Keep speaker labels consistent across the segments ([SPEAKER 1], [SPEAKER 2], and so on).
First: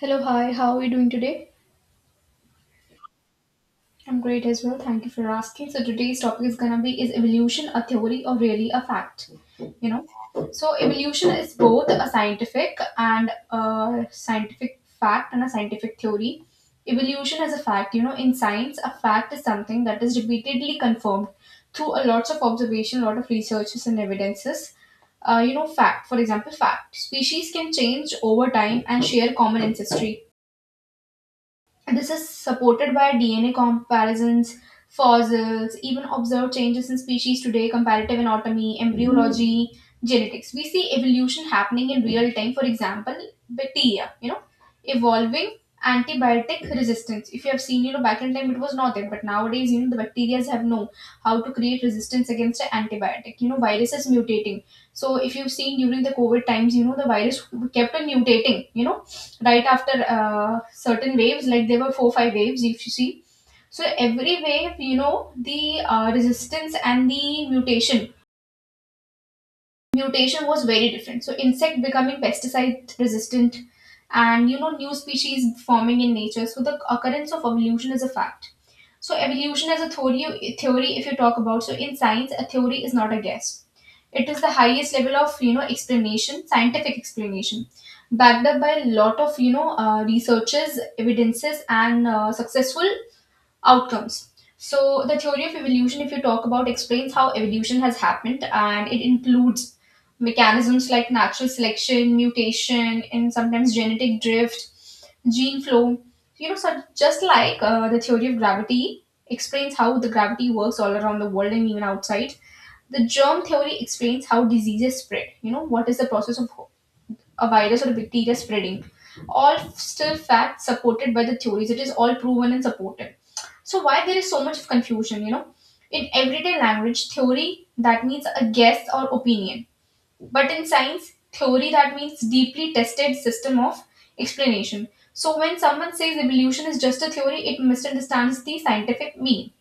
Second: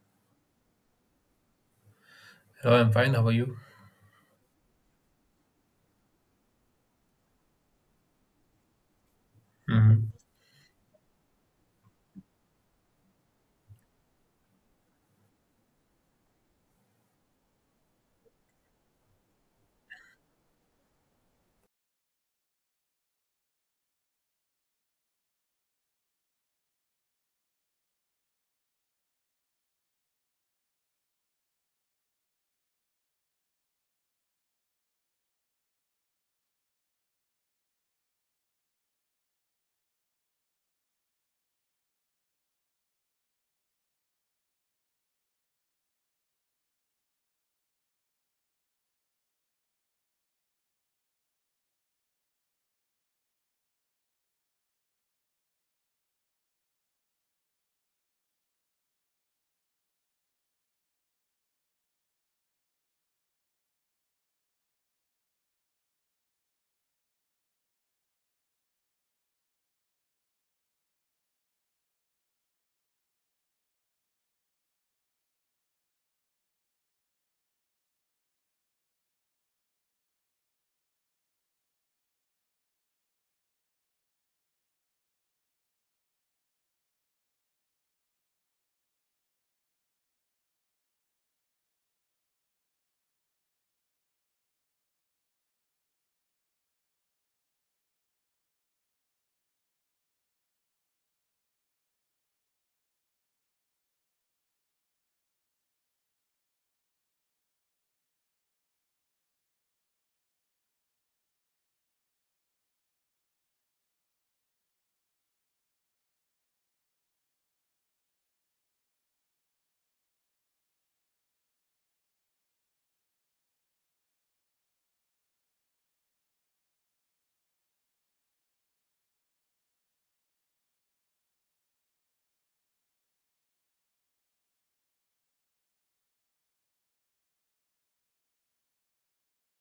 [SPEAKER 1] Hello, hi, how are you doing today?
[SPEAKER 2] Hello, I'm fine. How are you?
[SPEAKER 1] I'm great as well, thank you for asking. So, today's topic is gonna be is evolution a theory or really a fact? You know,
[SPEAKER 2] Mhm.
[SPEAKER 1] so evolution is both a scientific and a scientific fact and a scientific theory. Evolution is a fact, in science, a fact is something that is repeatedly confirmed through a lots of observation, a lot of researches and evidences. Fact, for example, fact. Species can change over time and share common ancestry. This is supported by DNA comparisons, fossils, even observed changes in species today, comparative anatomy, embryology, genetics. We see evolution happening in real time. For example, bacteria, evolving antibiotic resistance. If you have seen, back in time it was not there, but nowadays, the bacteria have know how to create resistance against an antibiotic. Viruses mutating. So if you've seen during the COVID times, the virus kept on mutating, right after certain waves, like there were four five waves, if you see. So every wave, the resistance and the mutation was very different. So insect becoming pesticide resistant, and new species forming in nature. So the occurrence of evolution is a fact. So evolution as a theory, if you talk about, so in science, a theory is not a guess. It is the highest level of, explanation, scientific explanation, backed up by a lot of, researches, evidences, and successful outcomes. So the theory of evolution, if you talk about, explains how evolution has happened, and it includes mechanisms like natural selection, mutation, and sometimes genetic drift, gene flow, so just like the theory of gravity explains how the gravity works all around the world and even outside. The germ theory explains how diseases spread. You know, what is the process of a virus or a bacteria spreading? All still facts supported by the theories. It is all proven and supported. So why there is so much of confusion? In everyday language, theory that means a guess or opinion, but in science, theory that means deeply tested system of explanation. So when someone says evolution is just a theory, it misunderstands the scientific meaning.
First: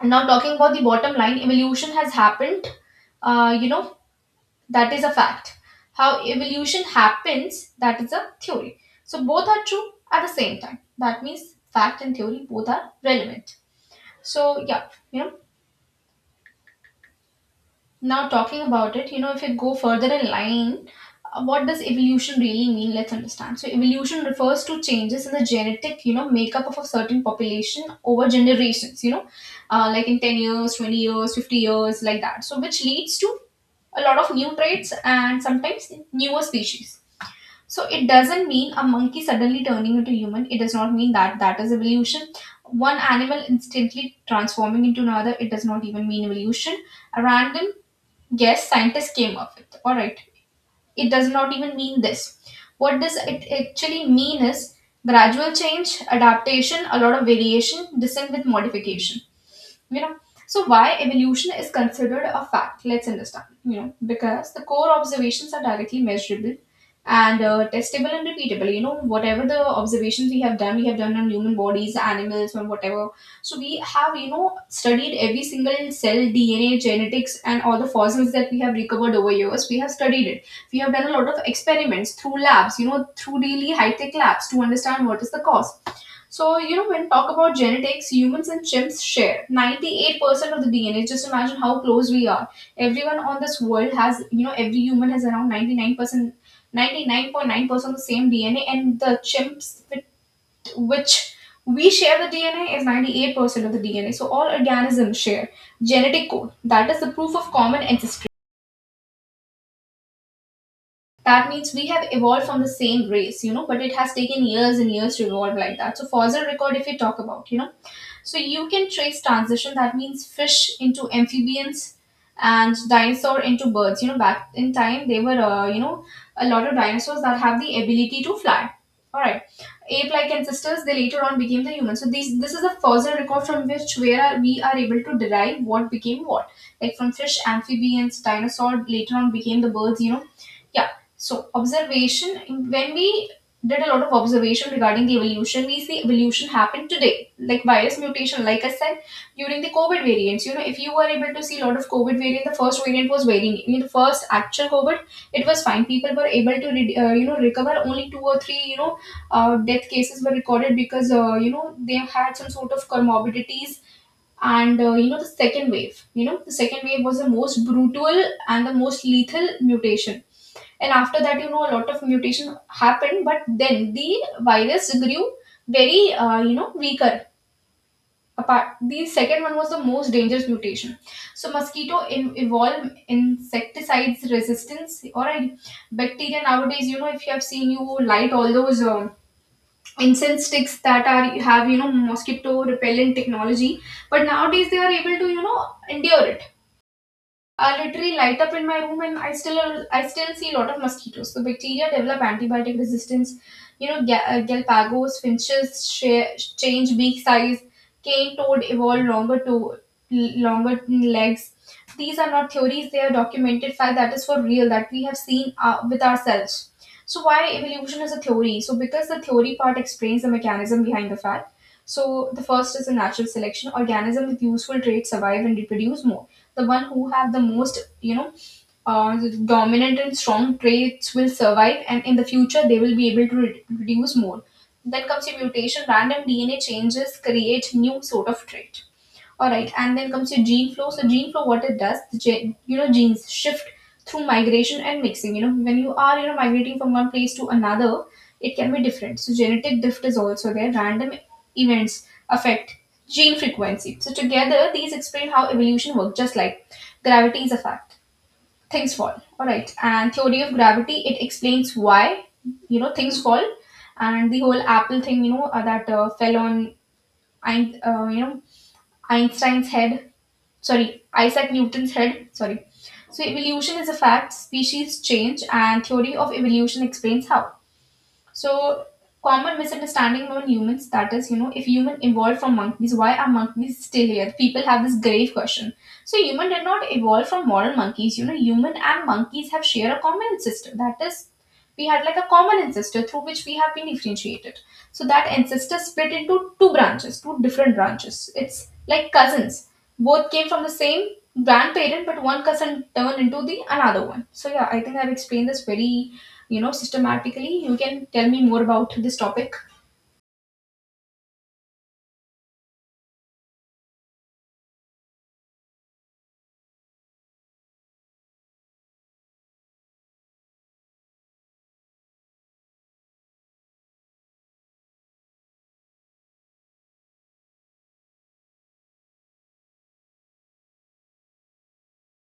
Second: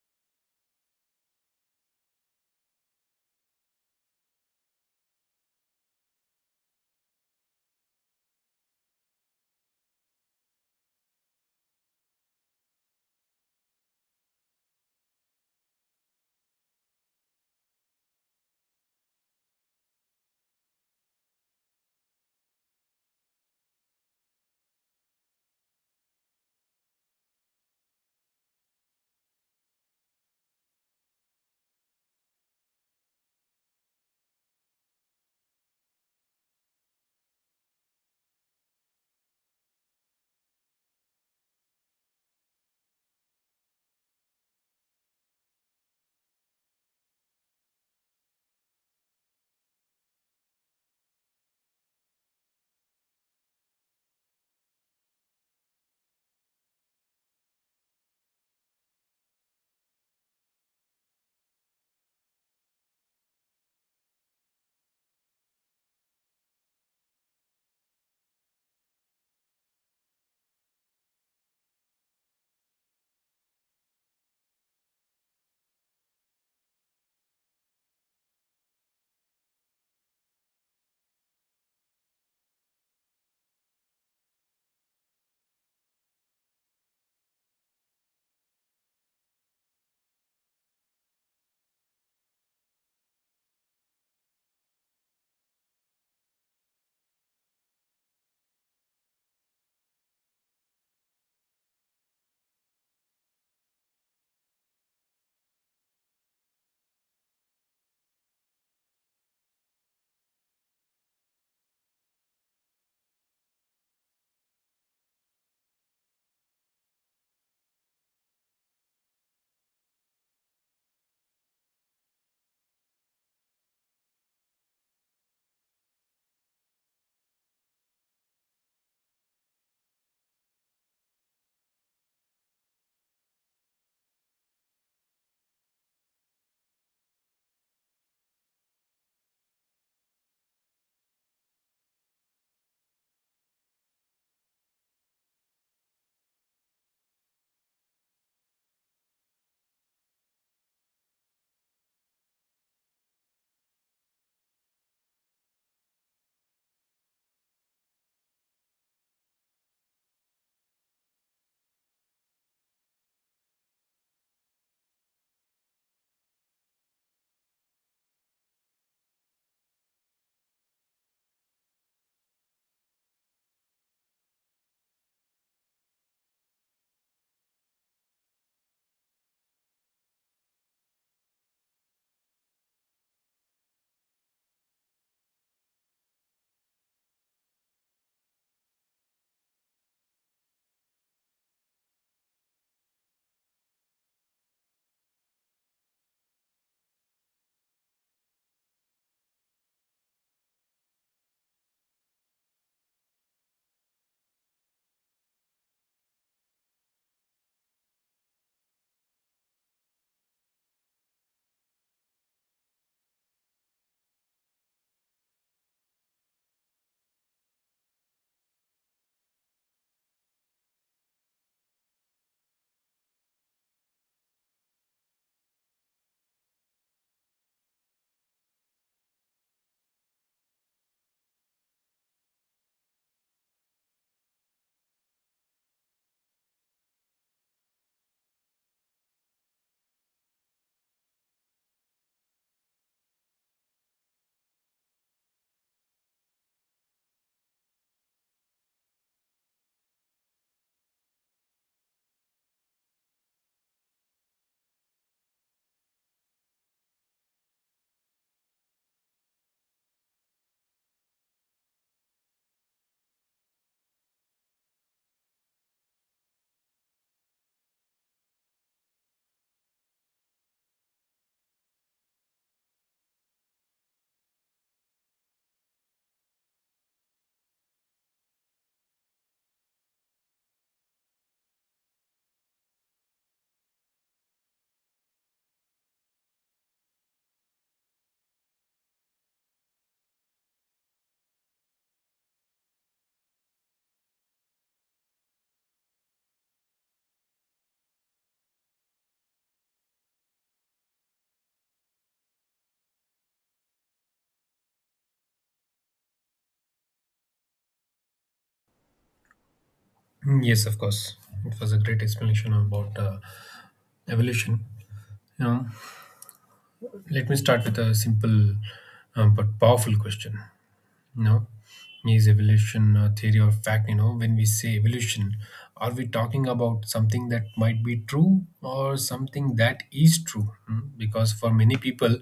[SPEAKER 1] And now talking about the bottom line, evolution has happened. Uh, you know, That is a fact. How evolution happens, that is a theory. So both are true at the same time. That means fact and theory both are relevant. So yeah, you know, now talking about it, if you go further in line, what does evolution really mean? Let's understand. So evolution refers to changes in the genetic, makeup of a certain population over generations, like in 10 years, 20 years, 50 years, like that. So which leads to a lot of new traits and sometimes newer species. So it doesn't mean a monkey suddenly turning into human. It does not mean that that is evolution. One animal instantly transforming into another. It does not even mean evolution. A random guess scientists came up with. All right. It does not even mean this. What does it actually mean is gradual change, adaptation, a lot of variation, descent with modification. You know so why evolution is considered a fact? Let's understand. Because the core observations are directly measurable and testable and repeatable. Whatever the observations we have done, we have done on human bodies, animals, or whatever. So we have, studied every single cell, DNA, genetics, and all the fossils that we have recovered over years, we have studied it. We have done a lot of experiments through labs, through really high tech labs to understand what is the cause. So, when we talk about genetics, humans and chimps share 98% of the DNA. Just imagine how close we are. Everyone on this world has, every human has around 99%, 99.9% the same DNA, and the chimps with which we share the DNA is 98% of the DNA. So, all organisms share genetic code. That is the proof of common ancestry. That means we have evolved from the same race, but it has taken years and years to evolve like that. So fossil record, if we talk about, so you can trace transition, that means fish into amphibians and dinosaur into birds. Back in time, they were a lot of dinosaurs that have the ability to fly. All right, ape like ancestors, they later on became the human. So these this is a fossil record from which, we are able to derive what became what, like from fish, amphibians, dinosaur later on became the birds, yeah. So observation, when we did a lot of observation regarding the evolution, we see evolution happen today, like virus mutation. Like I said, during the COVID variants, if you were able to see a lot of COVID variant, the first variant was very, new. In the first actual COVID, it was fine. People were able to, recover. Only two or three, death cases were recorded because, they had some sort of comorbidities. And you know the second wave. You know the second wave was the most brutal and the most lethal mutation. And after that, a lot of mutation happened, but then the virus grew very weaker apart. The second one was the most dangerous mutation. So mosquito evolve insecticides resistance. All right, bacteria nowadays, if you have seen you light all those incense sticks that are have, mosquito repellent technology, but nowadays they are able to, endure. I literally light up in my room, and I still see a lot of mosquitoes. So bacteria develop antibiotic resistance. You know, Galapagos finches change beak size. Cane toad evolve longer legs. These are not theories; they are documented fact that is for real that we have seen with ourselves. So why evolution is a theory? So because the theory part explains the mechanism behind the fact. So the first is the natural selection. Organism with useful traits survive and reproduce more. The one who have the most, uh, dominant and strong traits will survive, and in the future they will be able to reduce more. Then comes your mutation, random DNA changes create new sort of trait. All right, and then comes your gene flow. So gene flow, what it does, the genes shift through migration and mixing. You know when you are, migrating from one place to another, it can be different. So genetic drift is also there. Random events affect gene frequency. So together, these explain how evolution works. Just like gravity is a fact, things fall. All right, and theory of gravity, it explains why, things fall, and the whole apple thing, that fell on Ein- uh, you know Einstein's head. Sorry, Isaac Newton said, sorry. So evolution is a fact, species change, and theory of evolution explains how. So common misunderstanding among humans that is, if human evolved from monkeys, why are monkeys still here? People have this grave question. So human did not evolve from modern monkeys. You know, human and monkeys have share a common ancestor. That is we had like a common ancestor through which we have been differentiated. So that ancestor split into two branches, two different branches. It's like cousins. Both came from the same grandparent, but one cousin turned into the another one. So yeah, I think I've explained this very, systematically. You can tell me more about this topic.
[SPEAKER 2] Mm, yes, of course. It was a great explanation about evolution. You know, let me start with a simple but powerful question. You know, is evolution a theory or fact? You know, when we say evolution, are we talking about something that might be true or something that is true? Because for many people,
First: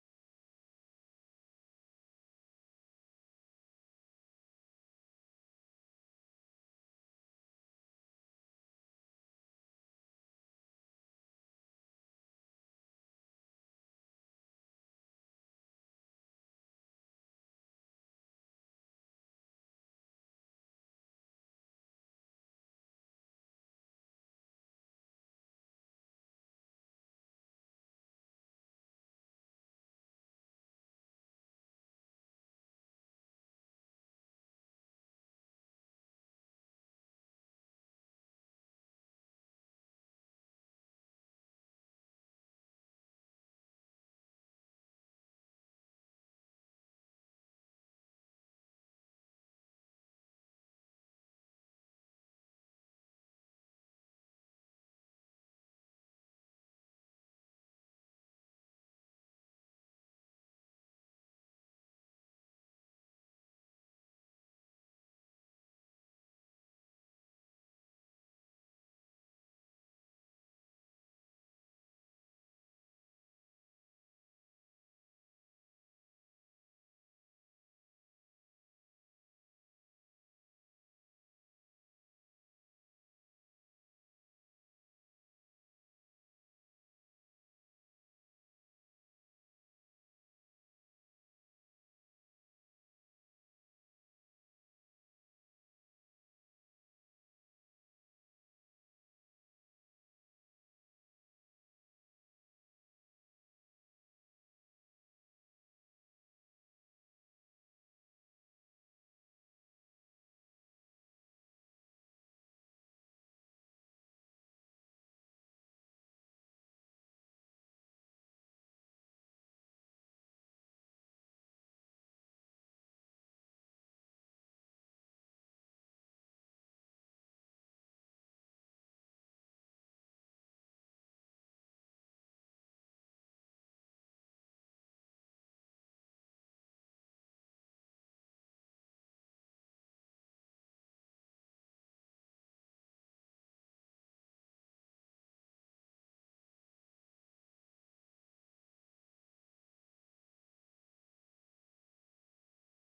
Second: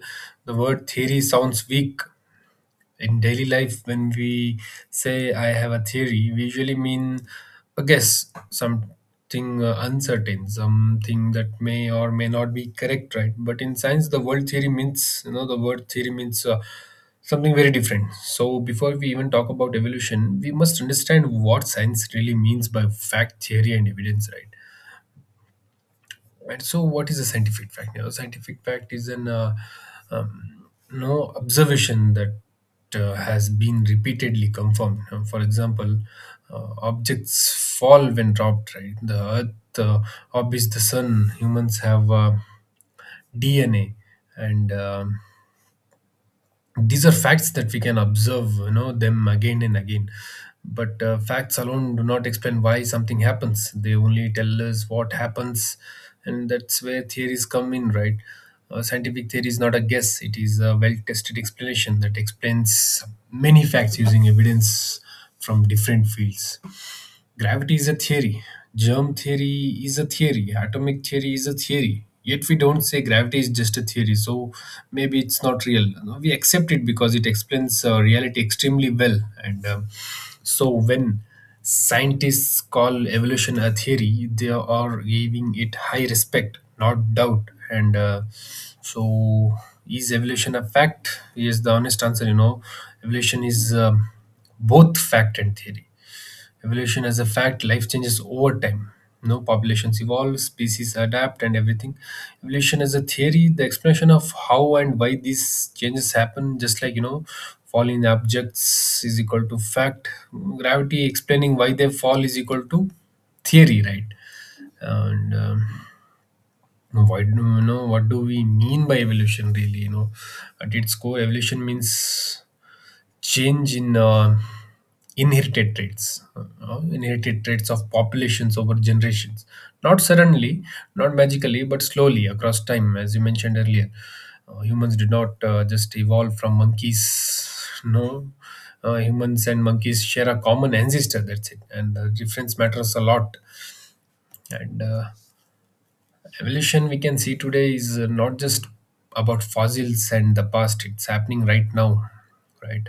[SPEAKER 2] the word theory sounds weak. In daily life, when we say I have a theory, we usually mean a guess, something uncertain, something that may or may not be correct, right? But in science, the word theory means, you know, the word theory means something very different. So before we even talk about evolution, we must understand what science really means by fact, theory, and evidence, right? Right. So, what is a scientific fact? You know, scientific fact is an um, no observation that has been repeatedly confirmed. For example, objects fall when dropped. Right, the Earth orbits the Sun. Humans have DNA, and these are facts that we can observe them again and again. But facts alone do not explain why something happens; they only tell us what happens. And that's where theories come in, right? Scientific theory is not a guess. It is a well tested explanation that explains many facts using evidence from different fields. Gravity is a theory, germ theory is a theory, atomic theory is a theory. Yet we don't say gravity is just a theory, so maybe it's not real. No, we accept it because it explains reality extremely well. And so when scientists call evolution a theory, they are giving it high respect, not doubt. And so is evolution a fact? Yes, the honest answer, you know, evolution is both fact and theory. Evolution as a fact: life changes over time. No populations evolve, species adapt, and everything. Evolution as a theory: the explanation of how and why these changes happen. Just like, you know, falling objects is equal to fact. Gravity explaining why they fall is equal to theory, right? And why do you know what do we mean by evolution really? You know, at its core, evolution means change in inherited traits of populations over generations, not suddenly, not magically, but slowly across time, as you mentioned earlier. Humans did not just evolve from monkeys. No, humans and monkeys share a common ancestor. That's it, and the difference matters a lot. And Evolution we can see today is not just about fossils and the past; it's happening right now, right?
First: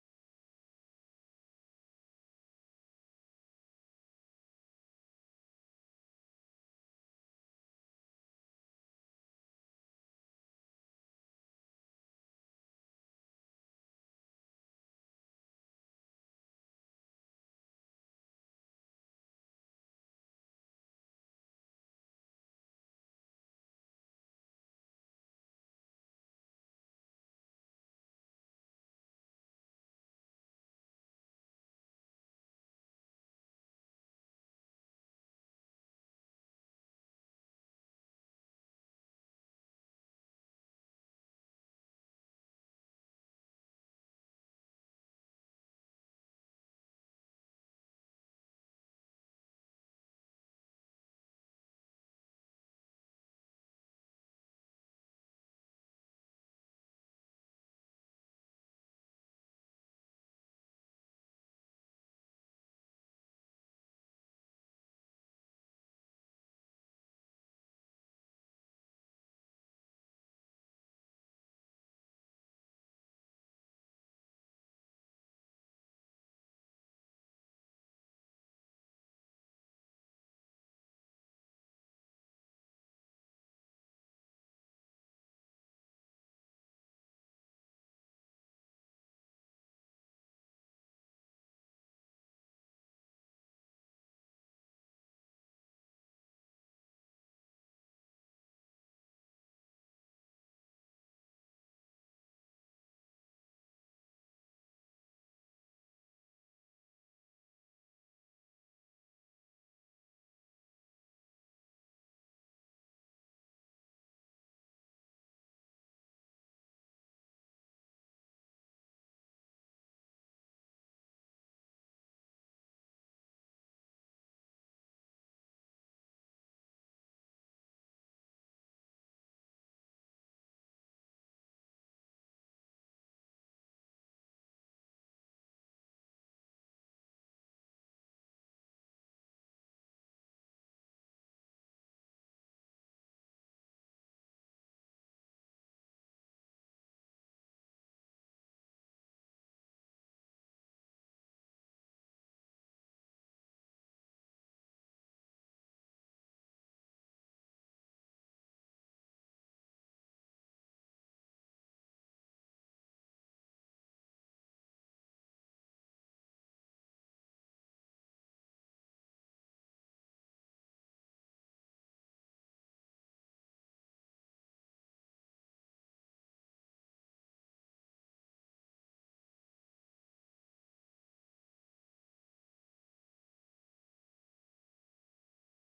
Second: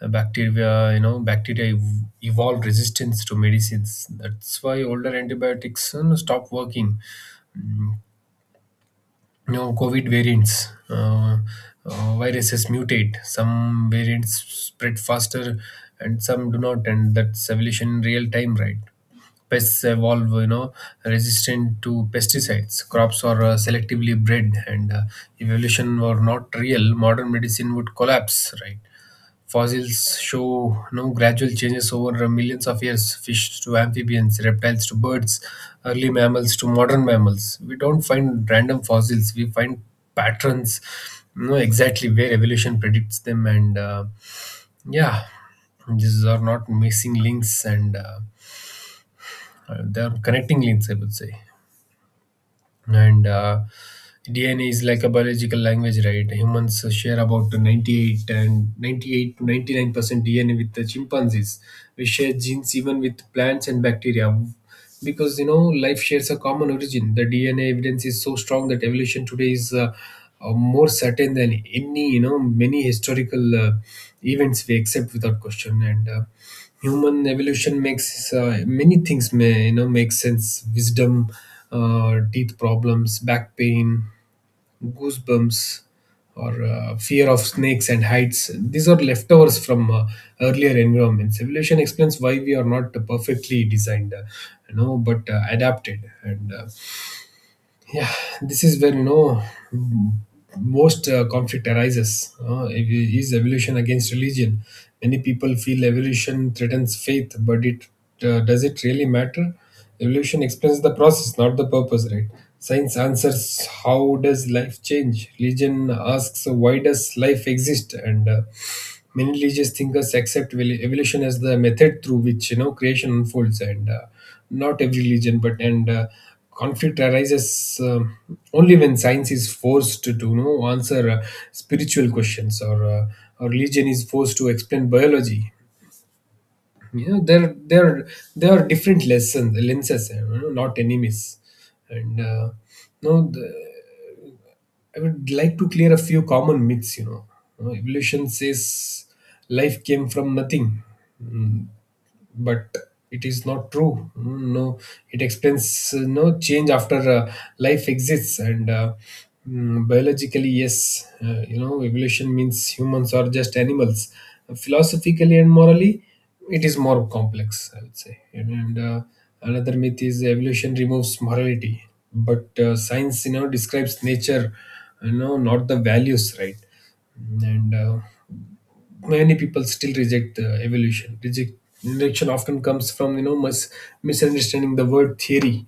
[SPEAKER 2] Bacteria, you know, bacteria ev- evolve resistance to medicines. That's why older antibiotics, you know, stop working. Mm. You know, COVID variants, viruses mutate. Some variants spread faster, and some do not. And that's evolution in real time, right? Pests evolve, you know, resistant to pesticides. Crops are selectively bred, and evolution were not real, modern medicine would collapse, right? Fossils show no gradual changes over millions of years: fish to amphibians, reptiles to birds, early mammals to modern mammals. We don't find random fossils, we find patterns, you know, exactly where evolution predicts them. Yeah, these are not missing links, and they are connecting links, I would say. And DNA is like a biological language, right? Humans share about 98 and 98 to 99% DNA with the chimpanzees. We share genes even with plants and bacteria, because, you know, life shares a common origin. The DNA evidence is so strong that evolution today is more certain than any you know, many historical events we accept without question. And Human evolution makes many things may you know, make sense: wisdom teeth problems, back pain, goosebumps, or fear of snakes and heights. These are leftovers from earlier environments. Evolution explains why we are not perfectly designed, you know, but adapted. And yeah This is where, you know, most conflict arises, if it is evolution against religion. Many people feel evolution threatens faith, but it does it really matter? Evolution explains the process, not the purpose, right? Science answers how does life change; religion asks why does life exist. And Many religious thinkers accept evolution as the method through which, you know, creation unfolds, and not every religion. But and uh, conflict arises only when science is forced to, you know, answer spiritual questions, or religion is forced to explain biology. You know, there are different lenses, you know, not enemies. And no, the, I would like to clear a few common myths. You know. You know, evolution says life came from nothing. Mm, but it is not true. Mm, no, it explains no change after life exists. Biologically, yes, you know, evolution means humans are just animals. Philosophically and morally, it is more complex, I would say. Another myth is evolution removes morality, but science, you know, describes nature, you know, not the values, right? and Many people still reject the evolution. Rejection often comes from, you know, misunderstanding the word theory,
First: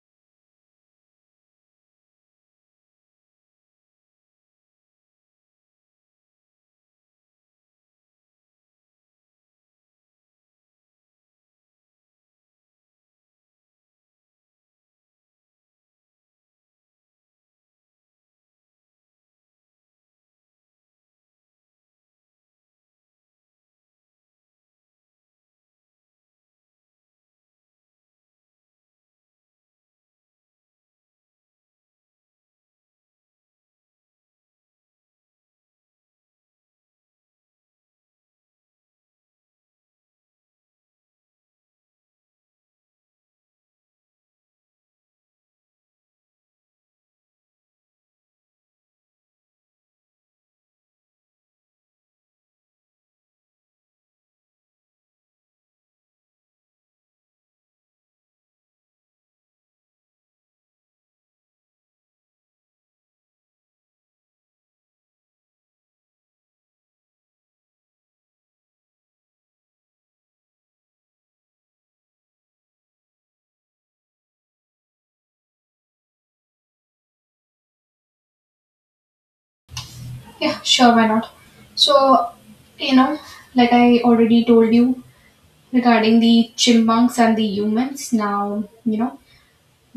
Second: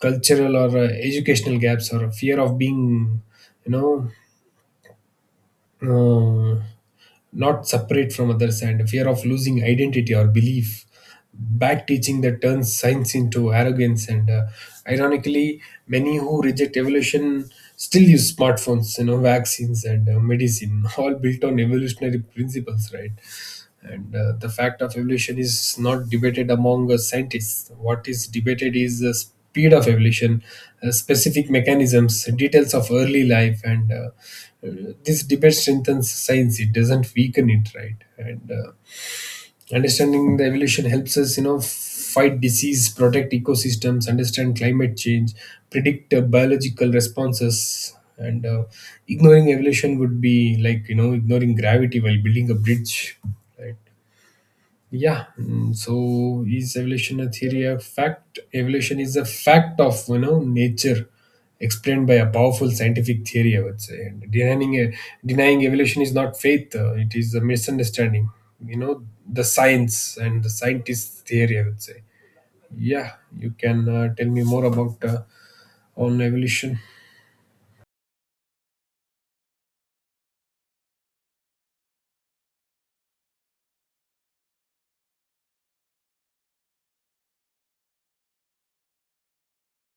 [SPEAKER 2] cultural or educational gaps, or a fear of being, you know, uh, not separate from others, and fear of losing identity or belief. Back teaching that turns science into arrogance. And Ironically, many who reject evolution still use smartphones, you know, vaccines and medicine, all built on evolutionary principles, right? And The fact of evolution is not debated among scientists. What is debated is the speed of evolution, specific mechanisms, details of early life, and this debate strengthens science. It doesn't weaken it, right? And Understanding the evolution helps us, you know, fight disease, protect ecosystems, understand climate change, predict biological responses. And Ignoring evolution would be like, you know, ignoring gravity while building a bridge, right? Yeah, mm, so is evolution a theory of fact? Evolution is a fact of, you know, nature, explained by a powerful scientific theory, I would say. And denying evolution is not faith; it is a misunderstanding. You know, the science and the scientist theory, I would say. Yeah, you can tell me more about on evolution.
[SPEAKER 1] Yeah, sure, why not? So, you know, like I already told you regarding the chimpanzees and the humans, now,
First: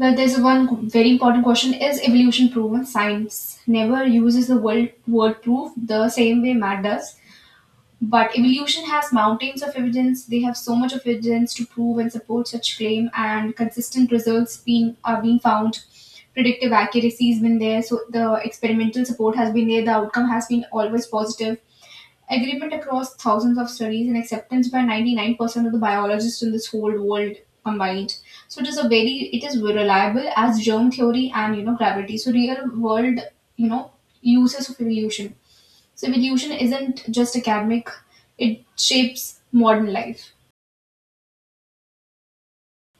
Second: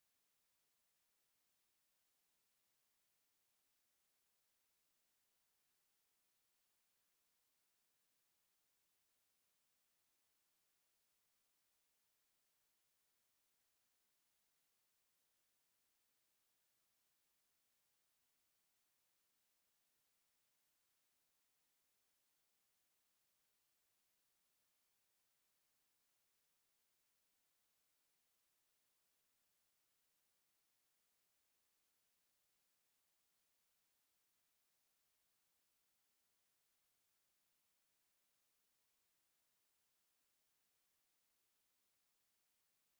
[SPEAKER 1] well, there's one very important question. Is evolution proven? Science never uses the word proof the same way math does. But evolution has mountains of evidence. They have so much of evidence to prove and support such claim and consistent results being found. Predictive accuracy has been there. So the experimental support has been there. The outcome has been always positive. Agreement across thousands of studies and acceptance by 99% of the biologists in this whole world combined. So it is it is reliable as germ theory and, gravity. So real world, you know, uses of evolution. So evolution isn't just academic, it shapes modern life.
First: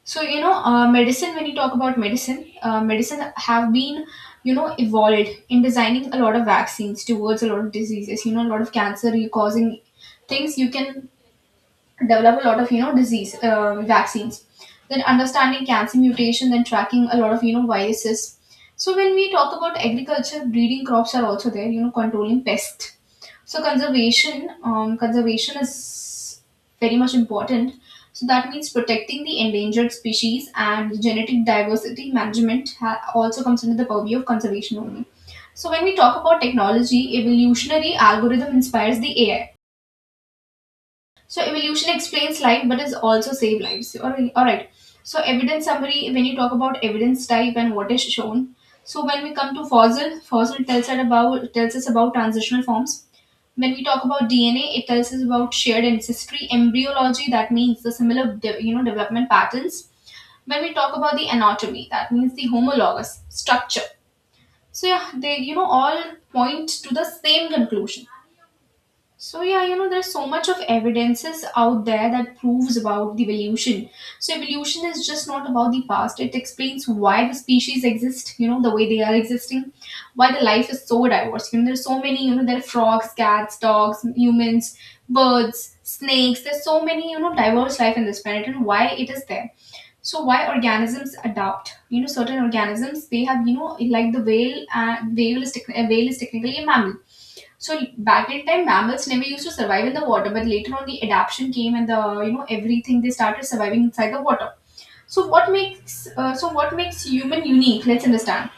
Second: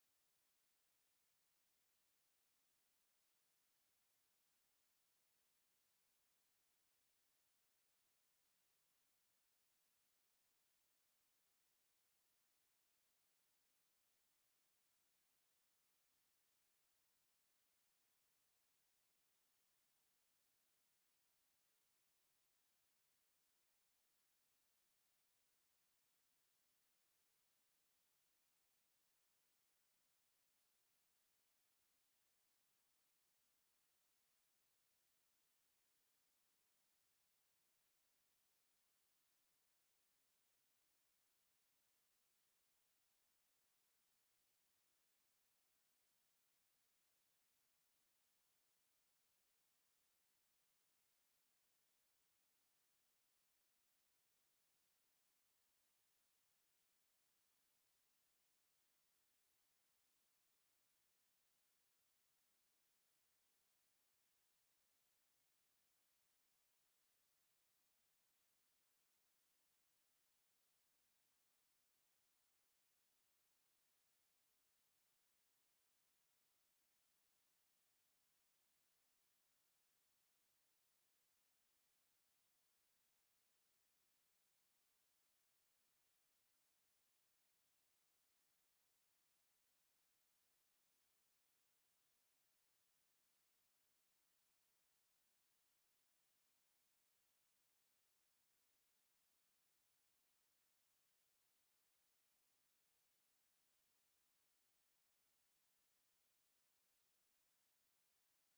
[SPEAKER 1] So, medicine, when you talk about medicine, medicine have been, you know, evolved in designing a lot of vaccines towards a lot of diseases, you know, a lot of cancer, you causing things you can develop a lot of, you know, disease vaccines, then understanding cancer mutation, then tracking a lot of, you know, viruses. So when we talk about agriculture, breeding crops are also there, you know, controlling pest. So conservation, conservation is very much important. So that means protecting the endangered species, and genetic diversity management also comes under the purview of conservation only. So when we talk about technology, evolutionary algorithm inspires the AI. So evolution explains life, but is also save lives. All right. All right. So evidence summary. When you talk about evidence type and what is shown, so when we come to fossil, fossil tells us about transitional forms. When we talk about DNA, it tells us about shared ancestry. Embryology, that means the similar you know, development patterns. When we talk about the anatomy, that means the homologous structure. So yeah, they, you know, all point to the same conclusion. So yeah, you know, there's so much of evidences out there that proves about the evolution. So evolution is just not about the past. It explains why the species exist, you know, the way they are existing, why the life is so diverse. You know, there's so many, you know, there are frogs, cats, dogs, humans, birds, snakes. There's so many, you know, diverse life in this planet and why it is there. So why organisms adapt, you know, certain organisms, they have, you know, like the whale, a whale is technically a mammal. So back in time, mammals never used to survive in the water, but later on the adaptation came and the, you know, everything, they started surviving inside the water. So what makes human unique? Let's understand.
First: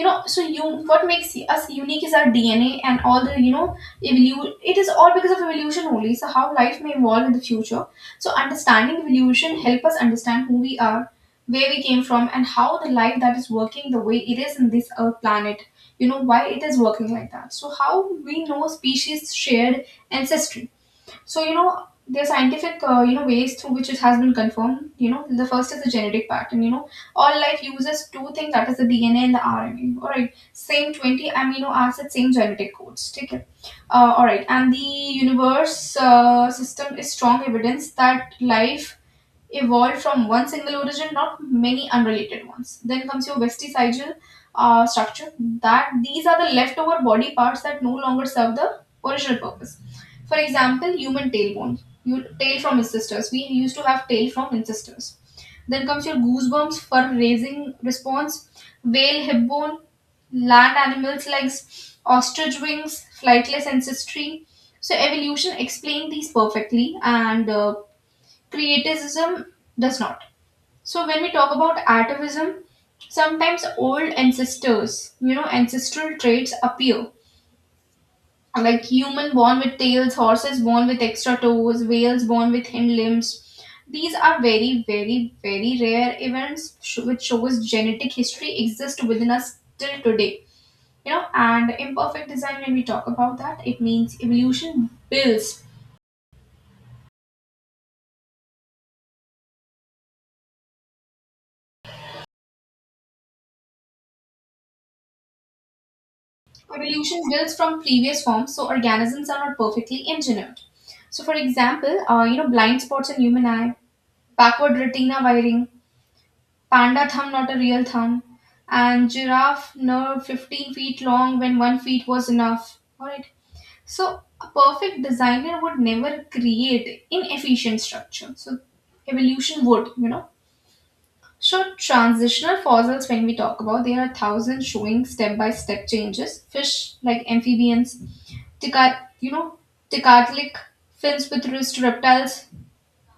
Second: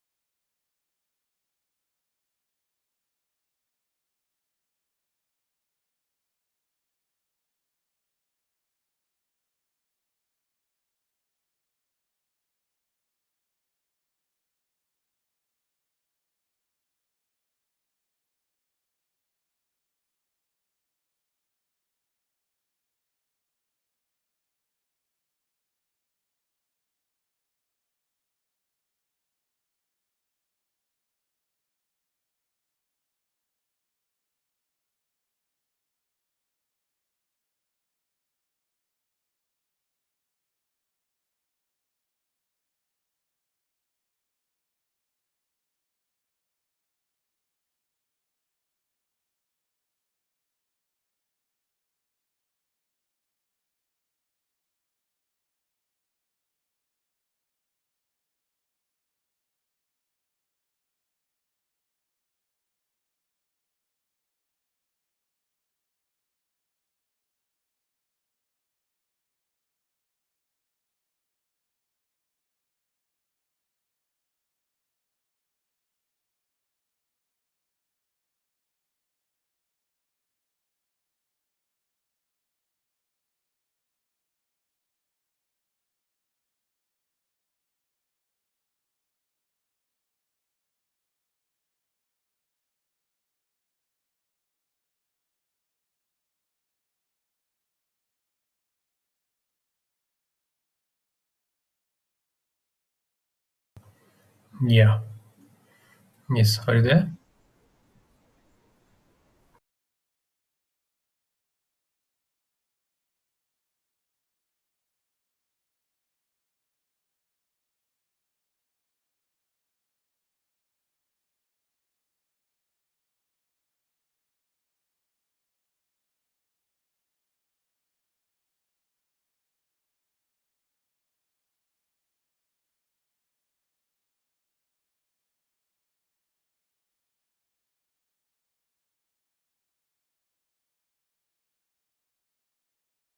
[SPEAKER 1] You know, so you, what makes us unique is our DNA and all the, you know, evolution. It is all because of evolution only. So how life may evolve in the future. So understanding evolution help us understand who we are, where we came from, and how the life that is working the way it is in this earth planet, you know, why it is working like that. So how we know species shared ancestry. So, you know, there are scientific, you know, ways through which it has been confirmed. You know, the first is the genetic pattern. You know, all life uses two things, that is the DNA and the RNA. All right, same 20 amino acids, same genetic codes. Take it. All right, and the universe system is strong evidence that life evolved from one single origin, not many unrelated ones. Then comes your vestigial structure. That these are the leftover body parts that no longer serve the original purpose. For example, human tailbone, you, tail from ancestors. We used to have tail from ancestors. Then comes your goosebumps for raising response, whale hip bone, land animals legs, ostrich wings, flightless ancestry. So evolution explained these perfectly, and Creativism does not. So when we talk about atavism, sometimes old ancestors, you know, ancestral traits appear. Like human born with tails, horses born with extra toes, whales born with hind limbs. These are very, very, very rare events which shows genetic history exists within us till today. You know, and imperfect design, when we talk about that, it means evolution builds.
[SPEAKER 2] Yeah. Yes. Are you there?
[SPEAKER 1] Evolution builds from previous forms, so organisms are not perfectly engineered. So, for example, you know, blind spots in human eye, backward retina wiring, panda thumb not a real thumb, and giraffe nerve 15 feet long when 1 foot was enough. All right. So, a perfect designer would never create inefficient structure. So, evolution would, you know. So, transitional fossils, when we talk about, there are thousands showing step by step changes. Fish like amphibians, ticat, you know, ticatlic fins with wrist reptiles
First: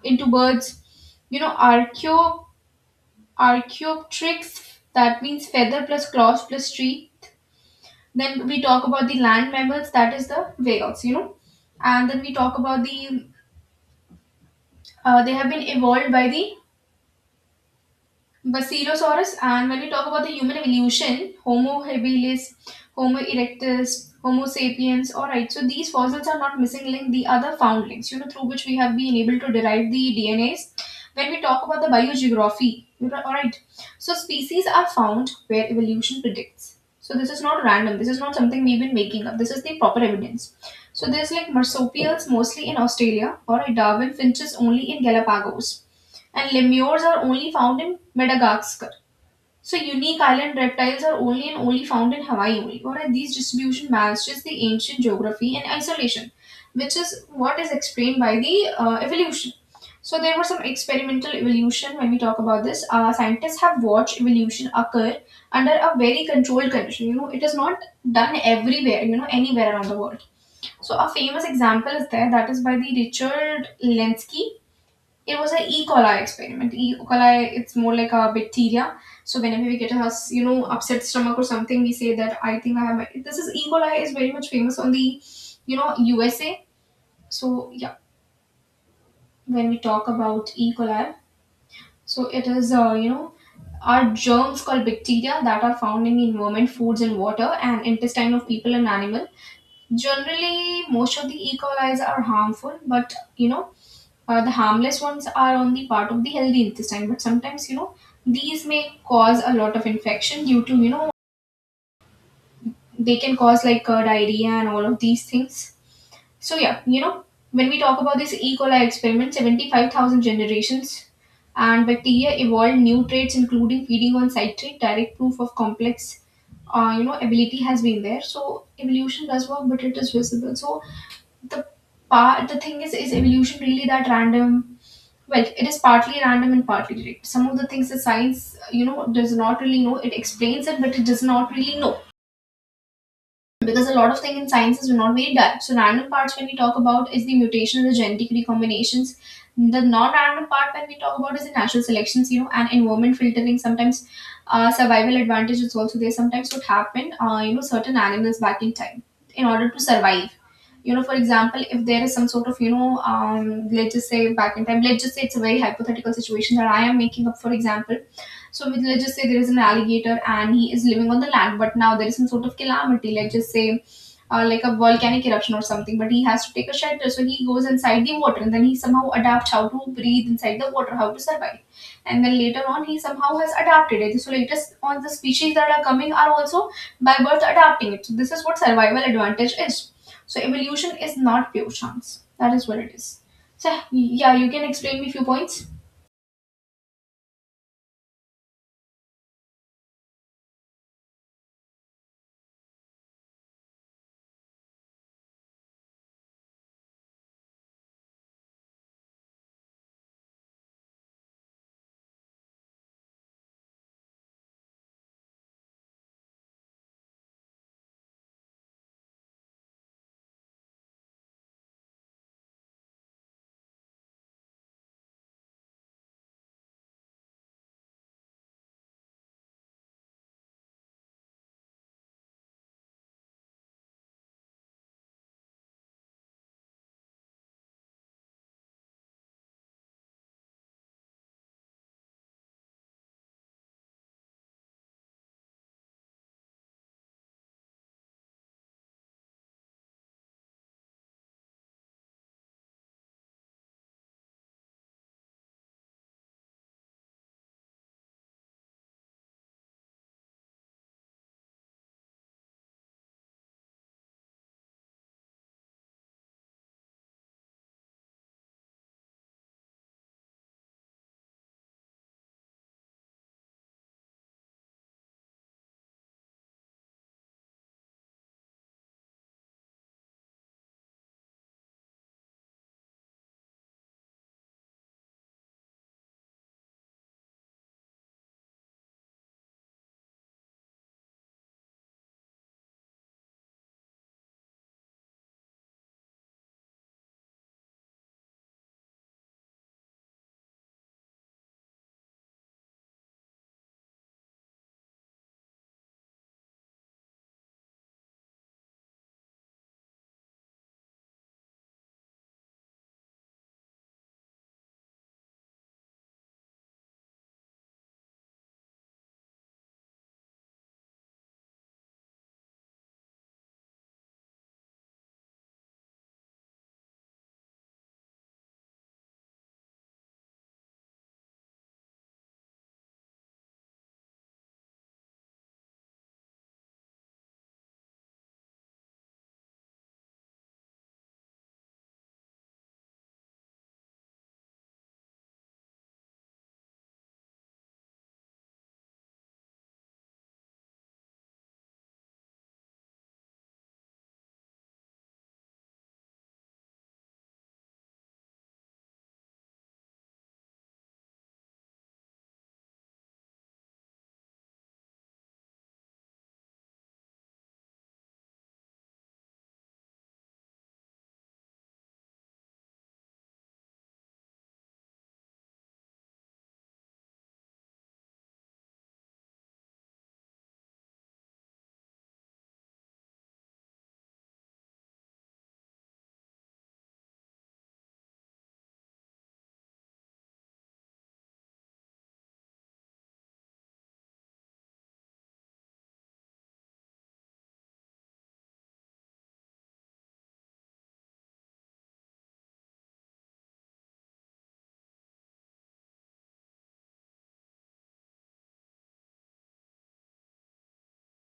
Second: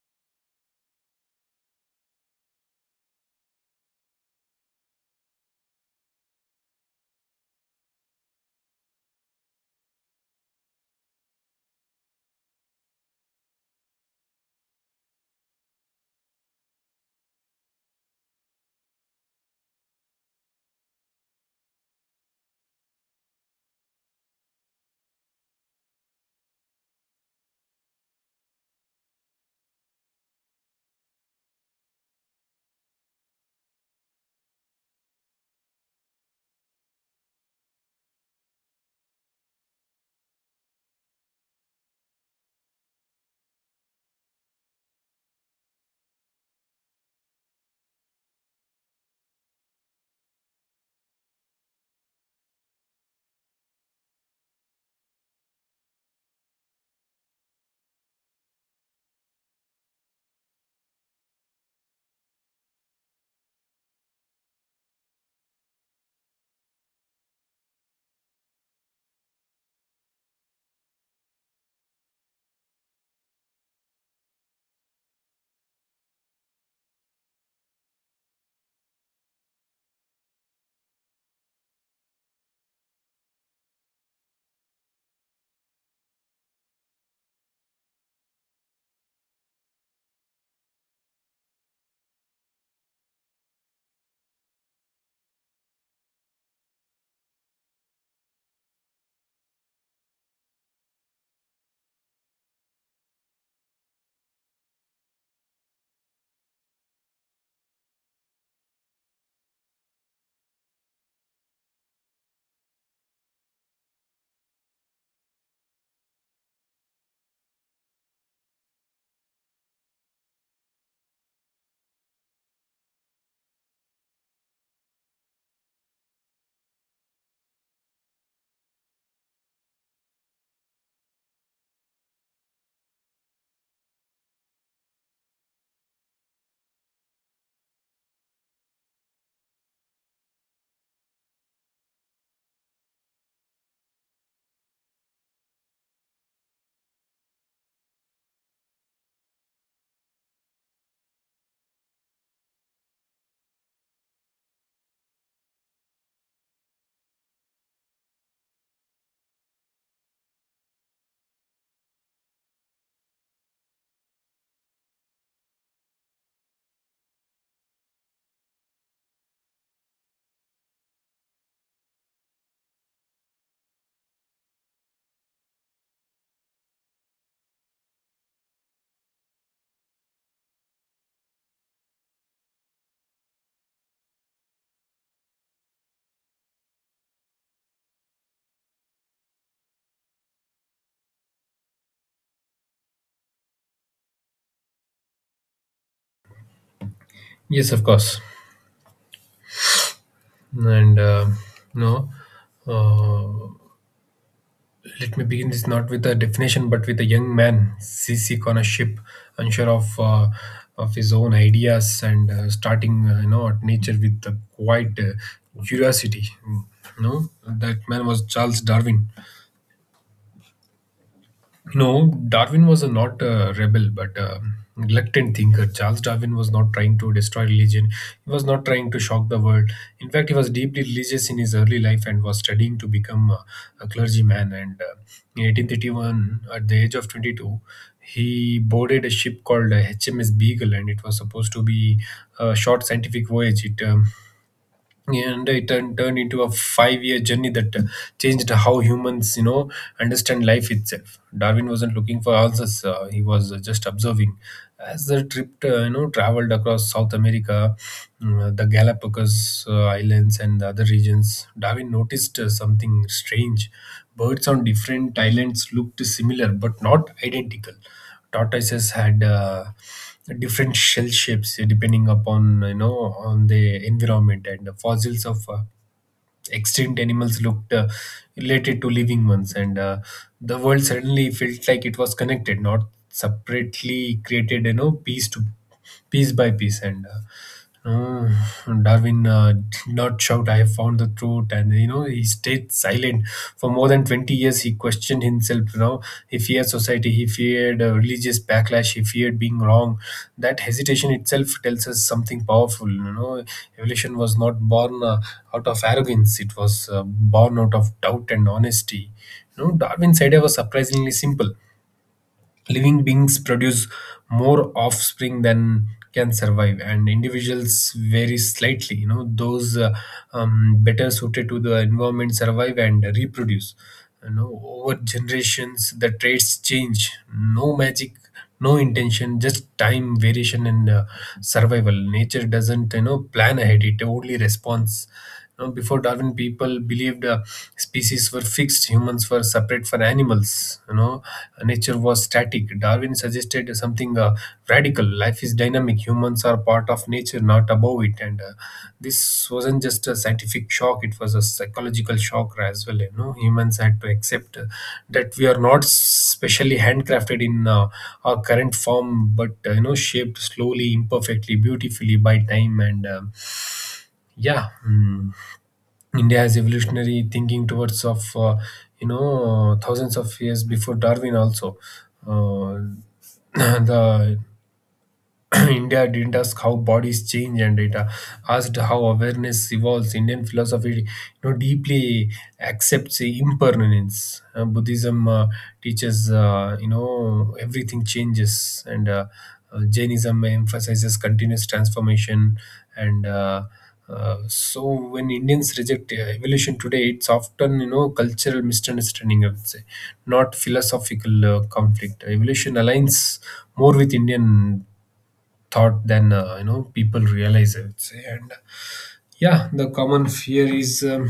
[SPEAKER 1] into birds, you know, archaeopteryx, that means feather plus claws plus teeth. Then we talk about the land mammals, that is the whales, you know, and then we talk about the, they have been evolved by the Basilosaurus, and when we talk about the human evolution, Homo habilis, Homo erectus, Homo sapiens, alright, so these fossils are not missing link, the other found links, you know, through which we have been able to derive the DNAs. When we talk about the biogeography, you know, alright, so species are found where evolution predicts. So this is not random, this is not something we've been making up, this is the proper evidence. So there's like marsupials mostly in Australia, or a Darwin finches only in Galapagos, and lemurs are only found in Madagascar. So unique island reptiles are only and only found in Hawaii only. What are these distribution matches the ancient geography and isolation, which is what is explained by the evolution. So there was some experimental evolution when we talk about this. Scientists have watched evolution occur under a very controlled condition. You know, it is not done everywhere. You know, anywhere around the world. So a famous example is there, that is by the Richard Lenski. It was an E. coli experiment. E. coli, it's more like a bacteria. So whenever we get a, you know, upset stomach or something, we say that I think I have. My-. This is E. coli is very much famous on the, you know, USA. So yeah, when we talk about E. coli, so it is you know, are germs called bacteria that are found in the environment, foods and water, and intestine of people and animal. Generally, most of the E. coli's are harmful, but, you know, the harmless ones are on the part of the healthy intestine, but sometimes, you know, these may cause a lot of infection due to, you know, they can cause like diarrhea and all of these things. So yeah, you know, when we talk about this E. coli experiment, 75,000 generations, and bacteria evolved new traits including feeding on citrate, direct proof of complex, you know, ability has been there. So evolution does work, but it is visible. So the part the thing is evolution really that random? Well, it is partly random and partly direct. Some of the things that science, you know, does not really know, it explains it, but it does not really know, because a lot of things in sciences are not very direct. So random parts when we talk about is the mutation, the genetic recombinations. The non-random part when we talk about is the natural selections, you know, and environment filtering. Sometimes survival advantage is also there. Sometimes what happened, you know, certain animals back in time in order to survive. You know, for example, if there is some sort of, you know, let's just say back in time, let's just say it's a very hypothetical situation that I am making up, for example, so with, let's just say there is an alligator and he is living on the land, but now there is some sort of calamity, let's just say like a volcanic eruption or something, but he has to take a shelter. So he goes inside the water and then he somehow adapts how to breathe inside the water, how to survive. And then later on, he somehow has adapted it. So latest on the species that are coming are also by birth adapting it. So this is what survival advantage is. So evolution is not pure chance. That is what it is. So yeah, you can explain me few points.
[SPEAKER 2] Yes, of course. And no, uh, Let me begin this not with a definition, but with a young man, seasick on a ship, unsure of his own ideas, and starting, you know, at nature with a quiet curiosity. You know, that man was Charles Darwin. No, Darwin was a not a rebel, but a reluctant thinker. Charles Darwin was not trying to destroy religion. He was not trying to shock the world. In fact, he was deeply religious in his early life and was studying to become a clergyman. And In 1831, at the age of 22, he boarded a ship called HMS Beagle, and it was supposed to be a short scientific voyage. It turned, turned into a five-year journey that changed how humans, you know, understand life itself. Darwin wasn't looking for answers; he was just observing. As the trip, you know, traveled across South America, the Galapagos Islands and the other regions, Darwin noticed something strange. Birds on different islands looked similar but not identical. Tortoises had different shell shapes depending upon, you know, on the environment, and the fossils of extinct animals looked related to living ones. And The world suddenly felt like it was connected, not separately created, you know, piece by piece. And no, Darwin did not shout, "I have found the truth." And, you know, he stayed silent for more than 20 years. He questioned himself, you know, he feared society, he feared religious backlash, he feared being wrong. That hesitation itself tells us something powerful. You know, evolution was not born out of arrogance; it was born out of doubt and honesty. You know, Darwin's idea was surprisingly simple. Living beings produce more offspring than can survive, and individuals vary slightly. You know, those better suited to the environment survive and reproduce. You know, over generations, the traits change. No magic, no intention, just time, variation and survival. Nature doesn't, plan ahead, it only responds. Before Darwin people believed species were fixed, humans were separate from animals, you know, nature was static. Darwin suggested something radical: life is dynamic, humans are part of nature, not above it. And This wasn't just a scientific shock, it was a psychological shock as well. You know, humans had to accept that we are not specially handcrafted in our current form, but you know, shaped slowly, imperfectly, beautifully by time. Yeah mm, India has evolutionary thinking towards of you know, thousands of years before Darwin also. uh, the India didn't ask how bodies change, and it asked how awareness evolves. Indian philosophy, you know, deeply accepts impermanence. Buddhism teaches, you know, everything changes, and Jainism emphasizes continuous transformation. And so, when Indians reject evolution today, it's often, you know, cultural misunderstanding, I would say, not philosophical conflict. Evolution aligns more with Indian thought than you know, people realize, I would say. And yeah the common fear is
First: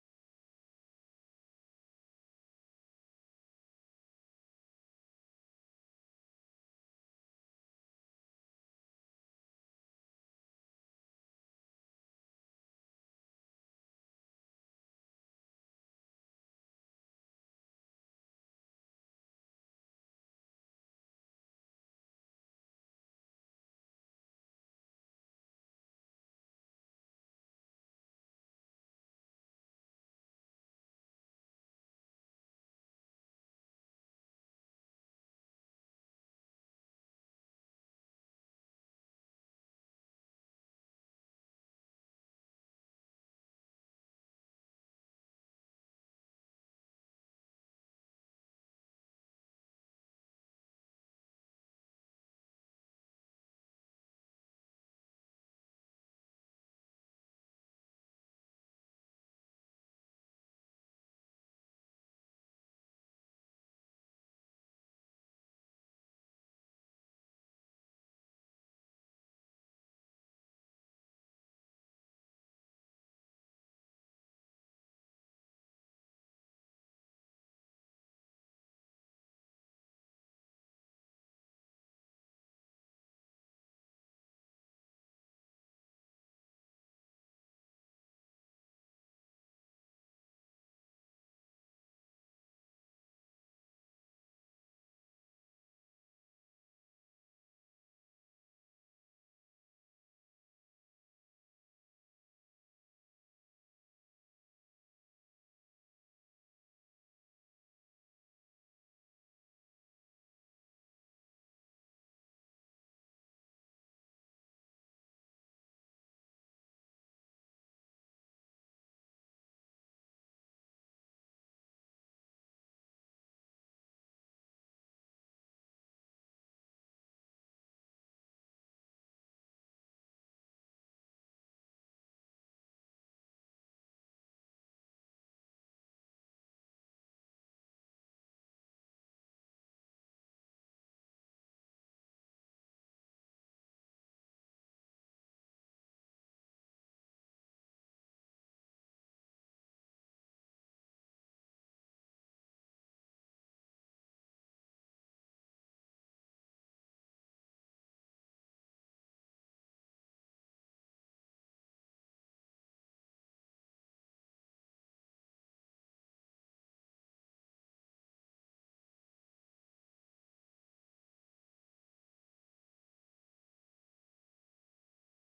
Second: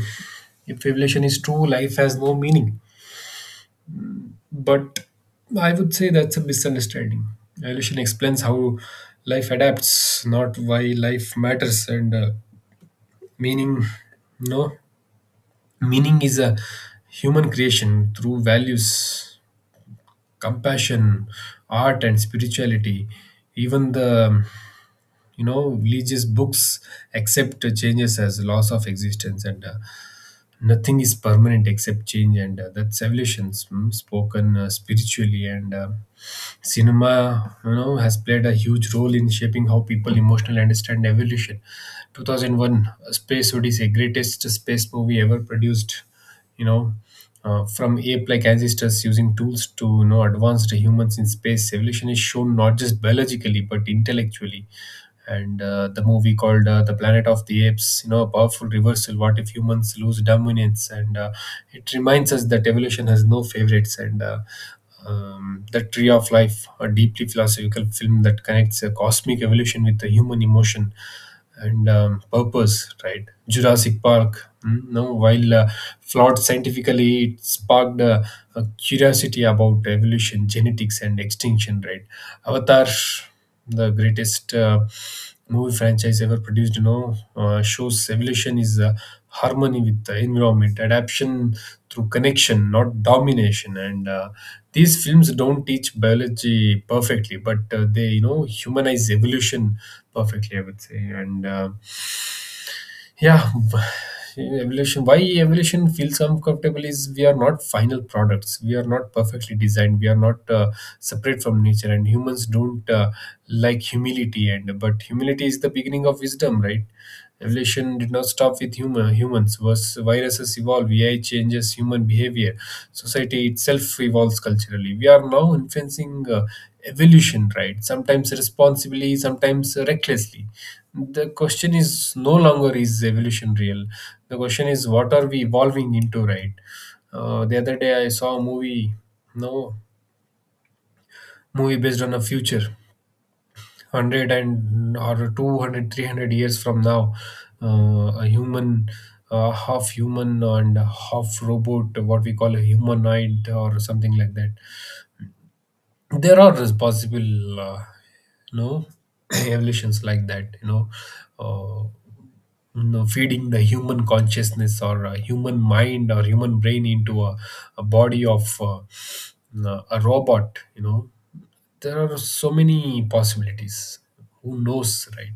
[SPEAKER 2] if revelation is true, life has no meaning. But I would say that's a misunderstanding. Revelation explains how life adapts, not why life matters. And meaning no Meaning is a human creation, through values, compassion, art and spirituality. Even the religious books accept changes as loss of existence, and nothing is permanent except change, and that's evolutions spoken spiritually. And Cinema, you know, has played a huge role in shaping how people emotionally understand evolution. 2001: A Space Odyssey, greatest space movie ever produced, you know, from ape-like ancestors using tools to, you know, advanced humans in space, evolution is shown not just biologically but intellectually. And The movie called The Planet of the Apes, you know, a powerful reversal: what if humans lose dominance? And it reminds us that evolution has no favorites and The Tree of Life, a deeply philosophical film that connects cosmic evolution with the human emotion and purpose, right? Jurassic Park. No, while flawed scientifically, it sparked a curiosity about evolution, genetics, and extinction, right? Avatar, the greatest movie franchise ever produced, you know, shows evolution is harmony with the environment, adaptation through connection, not domination. And These films don't teach biology perfectly, but they, you know, humanize evolution perfectly, I would say. And uh, yeah evolution Why evolution feels uncomfortable is: we are not final products, we are not perfectly designed, we are not separate from nature, and humans don't like humility, and but humility is the beginning of wisdom, right? Evolution did not stop with humans. Was Viruses evolve, AI changes human behavior, society itself evolves culturally. We are now influencing evolution, right? Sometimes responsibly, sometimes recklessly. The question is no longer is evolution real, the question is what are we evolving into, right? The other day I saw a movie, no movie based on a future 100 and or 200, 300 years from now. A human, half human and half robot, what we call a humanoid or something like that. There are possible, you know, evolutions like that, you know, uh, you know, feeding the human consciousness or a human mind or human brain into a body of a robot, you know. There are so many possibilities. Who knows, right?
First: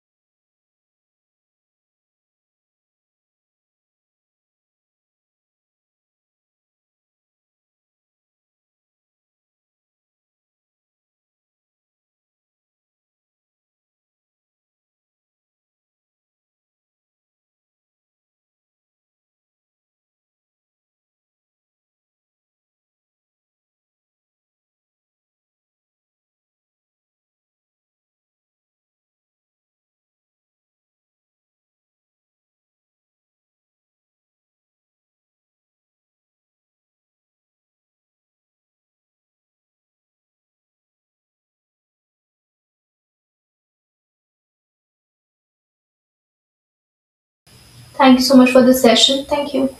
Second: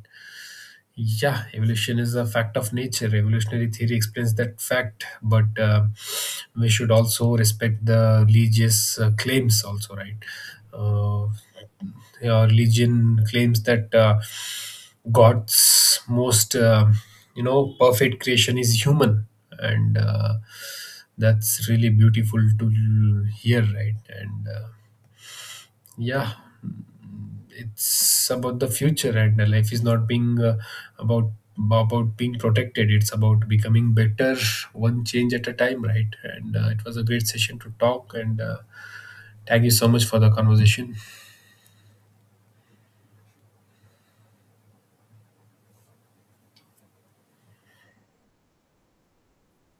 [SPEAKER 2] Yeah, evolution is a fact of nature. Evolutionary theory explains that fact, but we should also respect the religious claims, also, right? Uh, yeah, religion claims that God's most, you know, perfect creation is human, and that's really beautiful to hear, right? And yeah it's about the future, and the life is not being about about being protected, it's about becoming better, one change at a time, right? and It was a great session to talk, and thank you so much for the conversation.
[SPEAKER 1] Thank you so much for this session. Thank you.